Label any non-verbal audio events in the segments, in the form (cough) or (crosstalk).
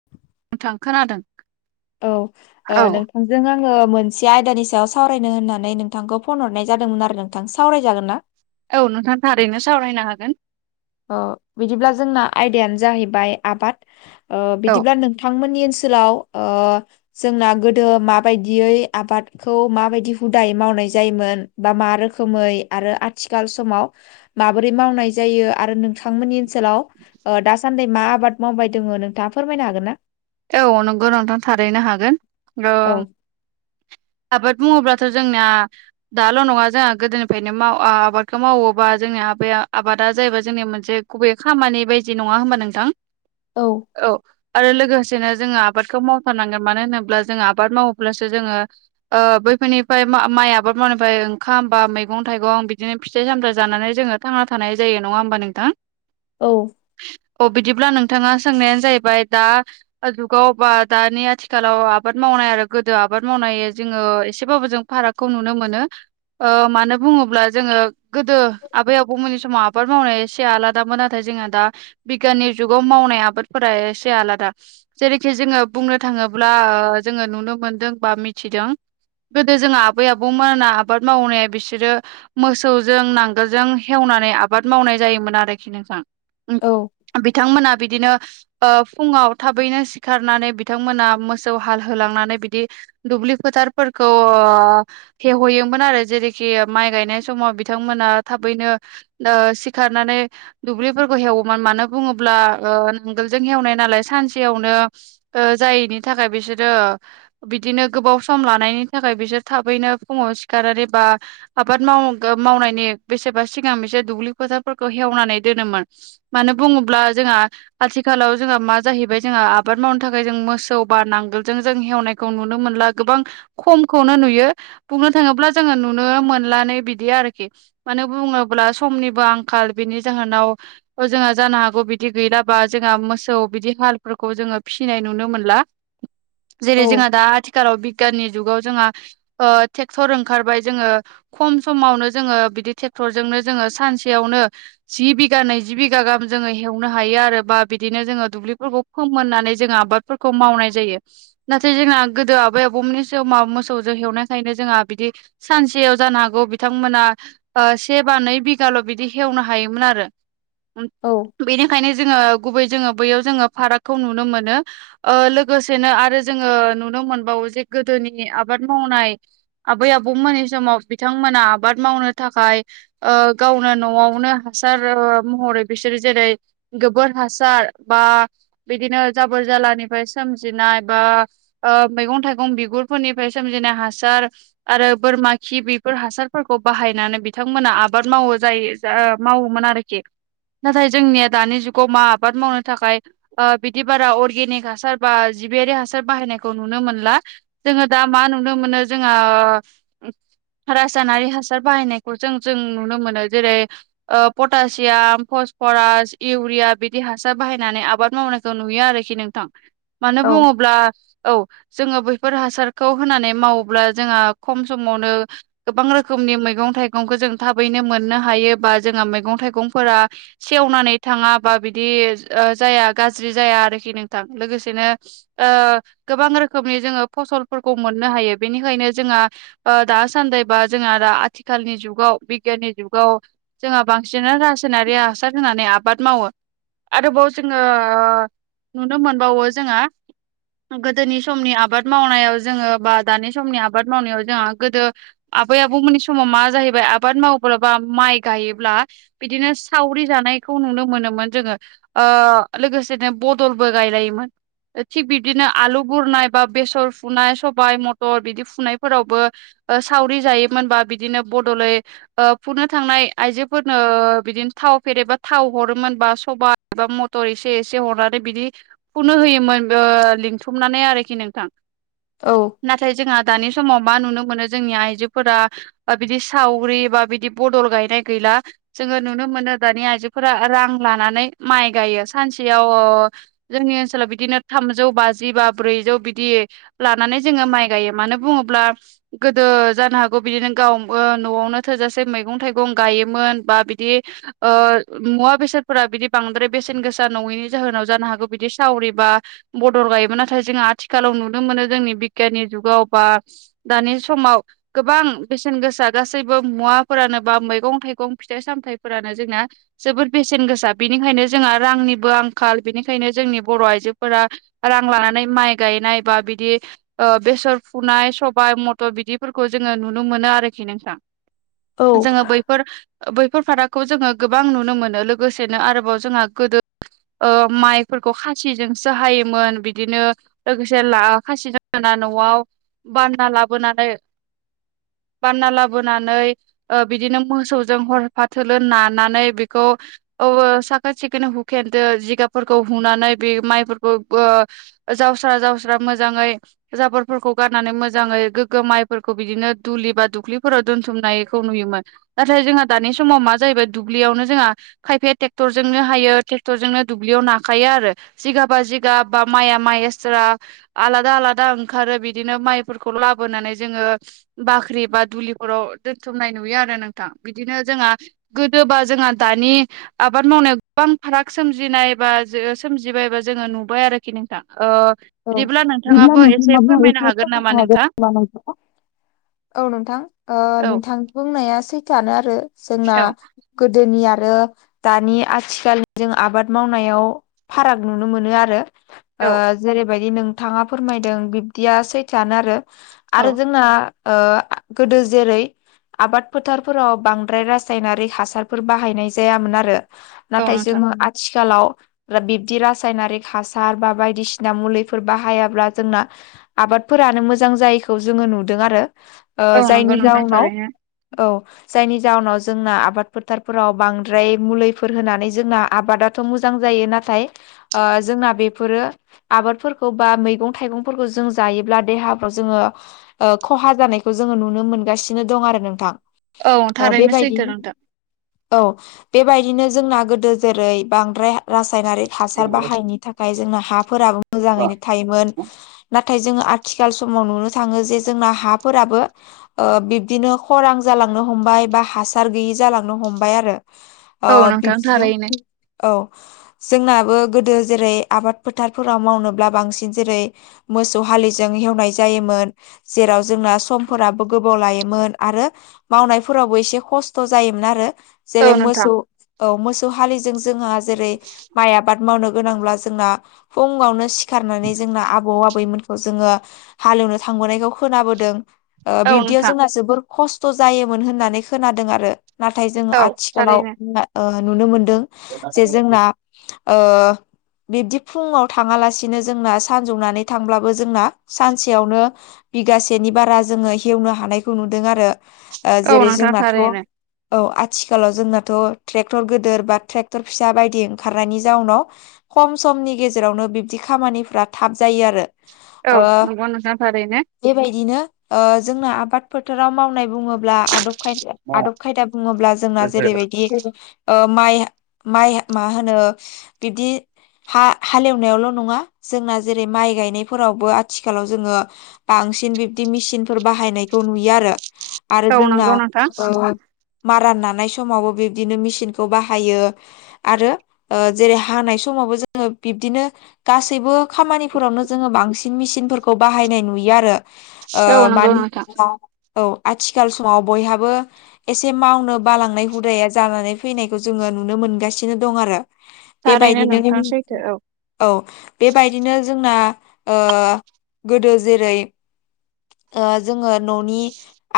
(inaudible) नोंथां खोनादों औ ओ औ नों थांजों आङो मोनसे आयदानि सायाव सावरायनो होननानै नोंथांखौ फन हरनाय जादोंमोन आरो नोंथां सावराय जागोनना? औ नोंथां थारैनो सावरायनो हागोन। अ बिदिब्ला जोंना आयदायानो जाहैबाय आबाद ओ औ बिदिब्ला नों थांमोननि ओनसोलाव ओ जोंना गोदो माबायदियै आबादखौ माबायदि हुदायै मावनाय जायोमोन। बा मा रोखोमै आरो आथिखाल समाव माबोरै मावनाय जायो आरो नोंथांमोननि ओनसोलाव ओ दा सान्दै मा आबाद मावबाय दोङो नोंथाङा फोरमायनो हागोनना? औ नंगौ नोंथां थारैनो हागोन ओ औ आबाद बुङोब्लाथ' जोंनिया दाल' नङा जोङा गोदोनिफ्रायनो माव आ आबादखौ मावो बा जोंनि आबाया आबादा जाहैबाय जोंनिया मोनसे गुबैयै खामानि बायदि नङा ओमबा नोंथां? औ औ आरो लोगोसेनो जोङो आबादखौ मावफानांगोन मानो होनोब्ला जोङो आबाद मावोब्लासो जोङो ओ बैफोरनिफ्राय माइ आबाद मावनायनिफ्राय ओंखाम बा मैगं थाइगं बिदिनो फिथाइ सामथाइ जानानै जोङो थांना थानाय जायो नङा ओमबा नोंथां? औ अ बिदिब्ला नोंथाङा सोंनायानो जाहैबाय दा जुगाव बा दानि आथिखालाव आबाद मावनाय आरो गोदो आबाद मावनाय जोङो एसेबाबो जों फाराग खौ नुनो मोनो। ओ मानो बुङोब्ला जोङो गोदो आबै आबौमोननि समाव आबाद मावनाया एसे आला दामोन नाथाय जोंहा दा बिगियाननि जुगाव मावनाय आबादफोरा एसे आलादा जेरैखि जोङो बुंनो थाङोब्ला ओ जोङो नुनो मोनदों बा मिथिदों गोदो जोङा आबै आबौमोना आबाद मावनाया बिसोरो मोसौजों नांगोलजों हेवनानै आबाद मावनाय जायोमोन आरोखि नोंथां। औ बिथांमोना बिदिनो ओ फुङाव थाबैनो सिखारनानै बिथांमोना मोसौ हाल होलांनानै बिदि दुब्लि फोथारफोरखौ हेवहैयोमोन आरो जेरैखि माइ गायनाय समाव बिथांमोना थाबैनो आ सिखारनानै दुब्लिफोरखौ हेवोमोन मानो बुङोब्ला ओ नांगोलजों हेवनाय नालाय सानसेआव नो ओ जायैनि थाखाय बिसोरो बिदिनो गोबाव सम लानायनि थाखाय बिसोर थाबैनो फुङाव सिखारनानै बा आबाद माव मावनायनि बेसेबा सिगां बिसोर दुब्लि फोथारफोरखौ हेवनानै दोनोमोन मानो बुङोब्ला जोंहा आथिखालाव जोंहा मा जाहैबाय जोंङो आबाद मावनो थाखाय जों मोसौ बा नांगोलजों जों हेवनायखौ नुनो मोनला गोबां खमखौनो नुयो बुंनो थाङोब्ला जोङो नुनो मोनलानो बिदि आरोखि मानो बुङोब्ला समनिबो आंखाल बेनि जाहोनाव जोंहा जानो हागौ बिदि गैलाबा जोंहा मोसौ बिदि हाल फोरखौ जोङो फिसिनाय नुनो मोनला जेरै औ जोंहा दा आथि खालाव बिगियाननि जुगाव जोंहा ओ ट्रेक्टर ओंखारबाय जोङो खम समावनो जोङो बिदि ट्रेक्टरजोंनो जोङो सानसेयावनो जि बिघा नैजि बिघा गाहाम जोङो हेवनो हायो आरो बा बिदिनो जोङो दुब्लिफोरखौ फोमोननानै जोङो आबादफोरखौ मावनाय जायो नाथाय जोंना गोदो आबै आबौमोननि सोमाव मोसौजों हेवनायखायनो जोंहा बिदि सानसेयाव जानो हागौ बिथांमोना ओ से बा नै बिघाल' बिदि हेवनो हायोमोन आरो औ बेनिखायनो जोङो गुबै जोङो बैयाव जोङो फारागखौ नुनो मोनो ओ लोगोसेनो आरो जोङो नुनो मोनबावो जे गोदोनि आबाद मावनाय आबै आबौमोननि समाव बिथांमोना आबाद मावनो थाखाय ओ गावनो न'आवनो हासार महरै बिसोरो जेरै गोबोर हासार बा बिदिनो जाबोर जालानिफ्राय सोमजिनाय बा ओ मैगं थाइगं बिगुरफोरनिफ्राय सोमजिनाय हासार आरो बोरमा खि बेफोर हासारफोरखौ बाहायनानै बिथांमोना आबाद मावो जायो मावोमोन आरोखि नाथाय जोंनिया दानि जुगाव मा आबाद मावनो थाखाय ओ बिदि बारा अर्गेनिक हासार बा जिबियारि हासार बाहायनायखौ नुनो मोनला जोङो दा मा नुनो मोनो जोङो रासायनारि हासार बाहायनायखौ जों जों नुनो मोनो जेरै ओ पटासियाम फसफरास इउरिया बिदि हासार बाहायनानै आबाद मावनायखौ नुयो आरोखि नोंथां मानो औ बुङोब्ला औ जोङो बैफोर हासारखौ होनानै मावोब्ला जोंहा खम समावनो गोबां रोखोमनि मैगं थाइगंखौ जों थाबैनो मोननो हायो बा जोंहा मैगं थाइगंफोरा सेवनानै थाङाबा बिदि जाया गाज्रि जाया आरोखि नोंथां लोगोसेनो गोबां रोखोमनि जोङो फसलफोरखौ मोननो हायो बेनिखायनो जोंहा ओ दासान्दैबा जोंहा दा आथिखालनि जुगाव बिगियाननि जुगाव जोंहा बांसिनानो रासायनारि हासार होनानै आबाद मावो आरोबाव जोंङो ओ नुनो मोनबावो जोङा गोदोनि समनि आबाद मावनायाव जोङो बा दानि समनि आबाद मावनायाव जोंहा गोदो आबै आबौमोननि समाव मा जाहैबाय आबाद मावब्ला बा माइ गायोब्ला बिदिनो सावरि जानायखौ नुनो मोनोमोन जोङो ओ लोगोसेनो बदलबो गायलायोमोन थिग बिबदिनो आलु बुरनाय बा बेसर फुनाय सबाइ मथर बिदि फुनायफोरावबो सावरि जायोमोन बा बिदिनो बदलै ओ फुनो थांनाय आइजोफोरनो बिदिनो थाव फेरेदबा थाव हरोमोन बा सबाइ एबा म थर एसे एसे हरनानै बिदि फुनो होयोमोन लिंथुमनानै आरोखि नोंथां औ नाथाय जोंहा दानि समाव मा नुनो मोनो जोंनि आइजोफोरा बिदि सावगरि बा बिदि बदल गायनाय गैला जोङो नुनो मोनो दानि आइजोफोरा रां लानानै माइ गायो सानसेयाव ओ जोंनि ओनसोलाव बिदिनो थामजौ बाजि बा ब्रैजौ बिदि लानानै जोङो माइ गायो मानो बुङोब्ला गोदो जानो हागौ बिदिनो गाव न'आवनो थोजासे मैगं थाइगं गायोमोन बा बिदि मुवा बेसादफोरा बिदि बांद्राय बेसेन गोसा नङिनि जाहोनाव जानो हागौ बिदि सावरिबा बदल गायोमोन नाथाय जोङा आथिखालाव नुनो मोनो जोंनि बिगियाननि जुगाव बा दानि समाव गोबां बेसेन गोसा गासैबो मुवाफोरानो बा मैगं थाइगं फिथाइ सामथाइफोरानो जोंना जोबोर बेसेन गोसा बेनिखायनो जोंहा रांनि बो आंखाल बेनिखायनो जोंनि बर' आइजोफोरा रां लानानै माइ गायनाय बा बिदि बेसर फुनाय सबाय मथर बिदिफोरखौ जोङो नुनो मोनो आरोखि नोंथां औ जोङो बै फोर बैफोर फारागखौ जोङो गोबां नुनो मोनो लोगोसेनो आरोबाव जोंहा गोदो ओ माइफोरखौ खासिजोंसो हायोमोन बिदिनो लोगोसे ला खासि जों हाना न'आव बानना लाबोनानै बानना लाबोनानै बिदिनो मोसौजों हरफाथोलो नानानै बेखौ साखोन सिखोन फेरदो जिगाबफोरखौ हुनानै बे माइफोरखौ ओ जावस्रा जावस्रा मोजाङै जाबोरफोरखौ गारनानै मोजाङै गोग्गो माइफोरखौ बिदिनो दुलि बा दुख्लिफोराव दोनथुमनायखौ नुयोमोन नाथाय जोंहा दानि समाव मा जाहैबाय दुब्लियावनो जोंहा खायफाया ट्रेक्टरजोंनो हायो क्टर जोंनो दुब्लियाव नाखायो आरो जिगाबा जिगाब बा माइया माइ एस्रा आलादा आलादा ओंखारो बिदिनो माइफोरखौ लाबोनानै जोङो बाख्रि बा दुलिफोराव दोनथुमनाय नुयो आरो नोंथां बिदिनो जोंहा गोदोबा जोंहा दानि आबाद मावनायाव गोबां फाराग सोमजिनाय बा जो सोमजिबाय बा जोङो नुबाय आरोखि नोंथां औ बिदिब्ला बिदिब्ला नोंथाङाबो एसे नोंथाङा फोरमायनो हागोन नामा नोंथां (unintelligible) औ नोंथां औ नोंथां बुंनाया सैथोआनो आरो जोंना औ गोदोनि आरो दानि आथिखालनि जों आबाद मावनायाव फाराग नुनो मोनो आरो जेरैबायदि नोंथाङा फोरमायदों बिब्दिया सैथोआनो आरो औ आरो जोंना गोदो जेरै आबाद फोथारफोराव बांद्राय रासायनारि हासारफोर बाहायनाय जायामोन आरो औ नाथाय नोंथां जोङो आथिखालाव बिबदि रासायनारिक हासार बा बायदिसिना दा मुलिफोर बाहायाब्ला जोंना आबादफोरानो मोजां जायैखौ जोङो नुदों आरो औ नंगौ जायनि नोंथां जाउनाव थारैनो औ जायनि जाहोनाव जोंना आबाद फोथारफोराव बांद्राय मुलिफोर होनानै जोंना आबादा थ' मोजां जायो नाथाय जोंना बेफोरो आबादफोरखौ बा मैगं थाइगंफोरखौ जों जायोब्ला देहाफ्राव जोङो खहा जानायखौ जोङो नुनो मोनगासिनो दं आरो औ नोंथां थारैनो सैथो बेबायदिनो नोंथां औ बेबायदिनो जोंना गोदो जेरै बांद्राय रासायनारिक हासार बाहायिनि थाखाय जोंना हाफोराबो मोजाङैनो थायोमोन नाथाय जोङो आथिखाल समाव नुनो थाङो जे जोंना हाफोराबो बिब्दिनो खरां जालांनो हमबाय बा हासार गैयि जालांनो हमबाय आरो औ नोंथां थारैनो बिबदिनो औ जोंनाबो गोदो जेरै आबाद फोथारफोर राव मावनोब्ला बांसिन जेरै मोसौ हालिजों एवनाय जायोमोन जेराव जोंना समफोराबो गोबाव लायोमोन आरो मावनायफोरावबो एसे खस्थ' जायोमोन आरो। औ जेरै नोंथां मोसौ औ मोसौ हालिजों जोंहा जेरै माइ आबाद। बाद मावनो गोनांब्ला जोंना फुङावनो सिखारनानै जोंना आबौ आबैमोना खौ जोङो हालेवनो थांबोनायखौ खोनाबोदों औ बिब्दियाव नोंथां जोंना जोबोर खस्थ' जायोमोन होननानै खोनादों आरो। नाथाय जोंङो औ आथिखालाव थारैनो ओ नुनो मोनदों जे जोंना बिब्दि फुङाव थाङालासिनो जोंना सानजौनानै थांब्लाबो जोंना सानसेयावनो बिगासेनि बारा जोङो हेवनो हानायखौ नुदों आरो। औ जेरै नोंथां जोंनाथ' औ थारैनो आथिखालाव जोंनाथ' ट्रेक्टर गोदोर बा ट्रेक्टर फिसा बायदि ओंखारनायनि जाउनाव खम समनि गेजेरावनो बिब्दि खामानिफ्रा थाब जायो आरो। औ ओ नंगौ नोंथां थारैनो। बेबायदिनो जोंना आबाद फोथाराव मावनाय बुङोब्ला ब्ला आदब खायदा आदब खायदा बुङोब्ला जोंना जेरैबायदि ओ माइ माइ मा होनो बिब्दि हा हाले एवनायावल' नङा जोंना जेरै माइ गायनायफोरावबो आथिखालाव जोङो बांसिन बिब्दि मेचिनफोर बाहायनायखौ नुयो आरो। आरो औ जोंना नंगौ नोंथां ओ मारा नानाय समावबो बिब्दिनो मेसिनखौ बाहायो। आरो जेरै हानाय समावबो जोङो बिब्दिनो गासैबो खामानिफोरावनो जोङो बांसिन मेसिनफोरखौ बाहायनाय नुयो आरो। ओ औ नंगौ मानो नोंथां होनोब्ला औ आथिखाल समाव बयहाबो एसे मावनो बालांनाय हुदाया जानानै फैनायखौ जोङो नुनो मोनगासिनो दं आरो। थारैनो बेबायदिनो नोंथां सैथो औ औ बेबायदिनो जोंना गोदो जेरै जोङो न'नि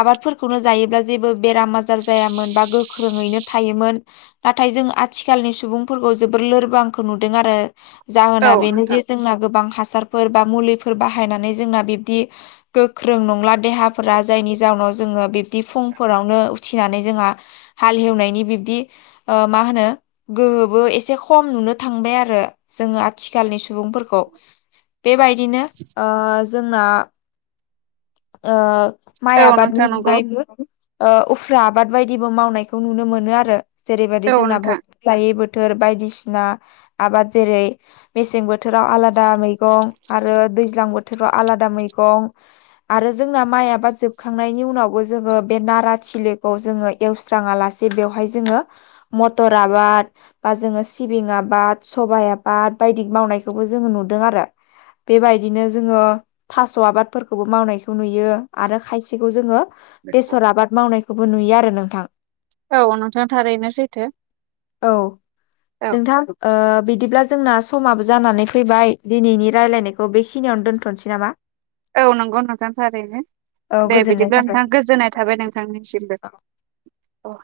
आबादफोरखौनो जायोब्ला जेबो बेराम आजार जायामोन बा गोख्रोङैनो थायोमोन नाथाय जों आथिखालनि सुबुंफोरखौ जोबोर लोरबांखौ नुदों आरो। औ जाहोना बेनो नोंथां जे जोंना गोबां हासारफोर बा मुलिफोर बाहायनानै जोंना बिब्दि गोख्रों नंला देहाफोरा जायनि जाउनाव जोङो बिब्दि फुंफोरावनो उथिनानै जोंहा हाल हेवनायनि बिब्दि अ मा होनो गोहोबो एसे खम नुनो थांबाय आरो। जोङो आथिखालनि सुबुंफोरखौ बेबायदिनो ओ जों जोंना ओ माइ औ आबादनि नोंथां नंगौ अनगायैबो ओ उफ्रा आबाद बायदिबो मावनायखौ नुनो मोनो आरो जेरैबायदि औ जोंनाबो नोंथां लायै बोथोर बायदिसिना आबाद जेरै मेसें बोथोराव आलादा मैगं आरो दैज्लां बोथोराव आलादा मैगं आरो जोंना माइ आबाद जोबखांनायनि उनावबो जोङो बे नारा थिलिखौ जोङो एवस्राङा लासे बेवहाय जोङो मटर आबाद बा जोङो सिबिं आबाद सबाइ आबाद बायदि मावनायखौबो जोङो नुदों आरो। बेबायदिनो जोङो थास' आबादफोरखौबो मावनायखौ नुयो आरो खायसेखौ जोङो बेसर आबाद मावनायखौबो नुयो आरो नोंथां औ नोंथां थारैनो सैथो औ औ नोंथा ओ बिदिब्ला जोंना समाबो जानानै फैबाय दिनैनि रायलायनायखौ बेखिनियावनो दोनथ'नोसै नामा (inaudible) औ नंगौ नोंथां थारैनो औ दे गोजोननाय बिदिब्ला नोंथां थाबाय गोजोननाय थाबाय नों थांनिसिमबो अ